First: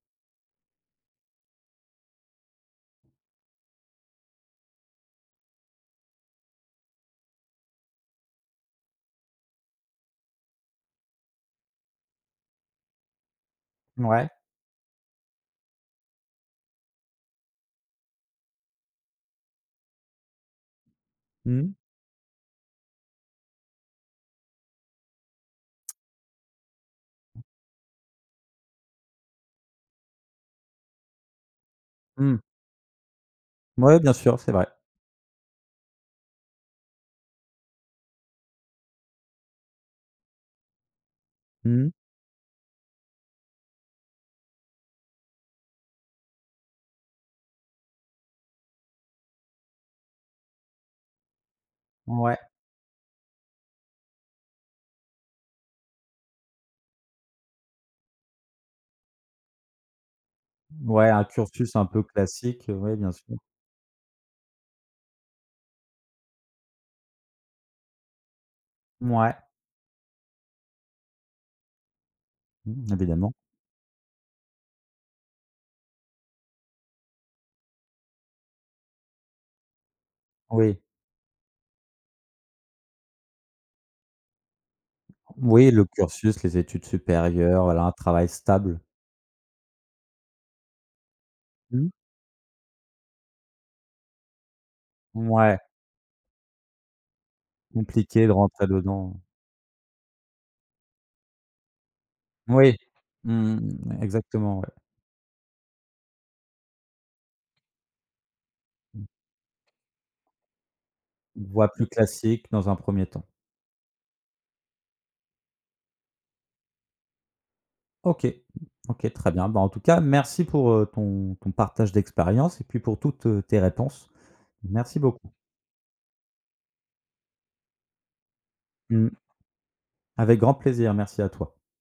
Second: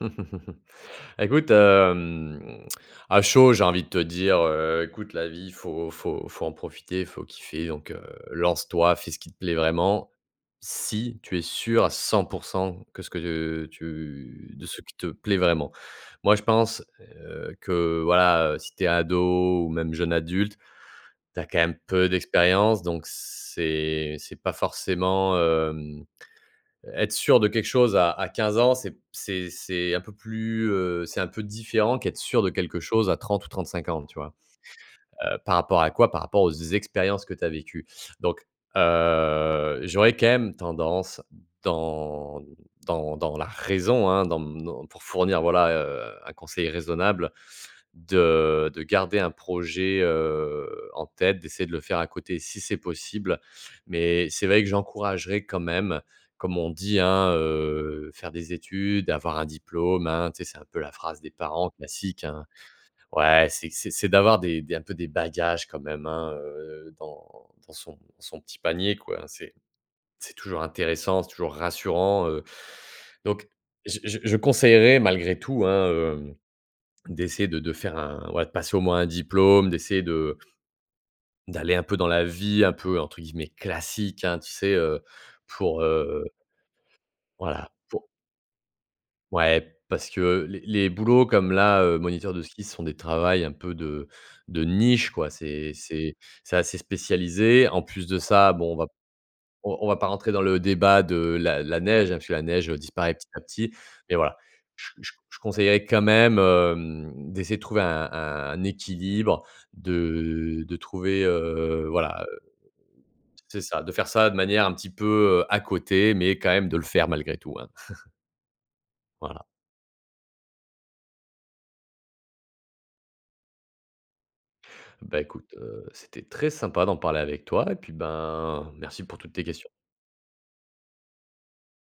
Écoute, hem, à chaud, j'ai envie de te dire, heu: «Écoute la vie, il faut faut faut en profiter, faut kiffer, donc heu, lance-toi, fais ce qui te plaît vraiment. Si tu es sûr à 100 % que ce que Mouais. tu de ce qui te plaît vraiment». Moi, je pense, heu, que voilà, si tu es ado ou même jeune adulte, tu as quand Mmh. même peu d'expérience, donc c'est c'est pas forcément, hem être sûr de quelque chose à à 15 ans, c'est p c'est c'est un peu plus, heu, c'est un peu différent qu'être Mmh. sûr de quelque chose à 30 ou 35 Mouais, ans, bien tu vois? sûr, c'est vrai. Heu, par rapport à quoi? Par rapport aux expériences que tu as vécues donc heu, j'aurais quand même tendance Mmh mh. dans dans dans la raison, hein, dans dans pour fournir, voilà, heu, un conseil raisonnable, de de garder un projet, heu, en tête, d'essayer de le faire à Ouais. côté si c'est possible, mais c'est vrai que j'encouragerais quand même, comme on dit, hein, heu, faire des études, avoir un diplôme, hein, tu sais, c'est un peu la Ouais, phrase un des parents cursus un peu classiques, hein, classique, oui, bien sûr. ouais, c'est q c'est c'est d'avoir des des un peu des bagages quand même, hein, heu, dans dans son son petit panier, quoi. Mouais. C'est c'est toujours intéressant, c'est toujours rassurant, heu, Mmh, évidemment. donc je je je conseillerais malgré tout, hein, heu, d'essayer de de faire un ouais, de passer au moins un diplôme, d'essayer de Oui. d'aller un peu dans la vie, un peu, entre guillemets, «classique», hein, tu sais, heu, Oui, pour, le heu cursus, les études supérieures, Voilà, voilà, un pour travail stable. Ouais, parce que les les boulots comme là, Mmh. heu, moniteur de ski, ce sont des travails un peu de de niche, quoi. Mouais. C'est c'est c'est assez spécialisé. En plus de Compliqué de ça, rentrer bon, on va dedans. on on va pas rentrer dans le débat de la la neige, hein, puisque la neige Oui, disparaît petit à mmh petit, mh. mais voilà. Exactement, ouais. Je je je conseillerais quand même, hem, d'essayer de trouver un un Mmh. équilibre, de de trouver, Une voie plus heu, voilà, heu. classique dans un 1er temps. C'est ça, de faire ça de manière un petit peu, heu, à côté, mais quand même de le faire malgré tout, hein. OK, OK, très Voilà. bien. Bah, tout cas, merci pour, heu, ton ton partage d'expérience et puis pour toutes, heu, tes réponses. Merci Bah beaucoup. écoute, heu, c'était très sympa d'en parler avec toi, et puis, ben, merci Mmh. pour toutes tes questions. Avec grand plaisir, merci à toi.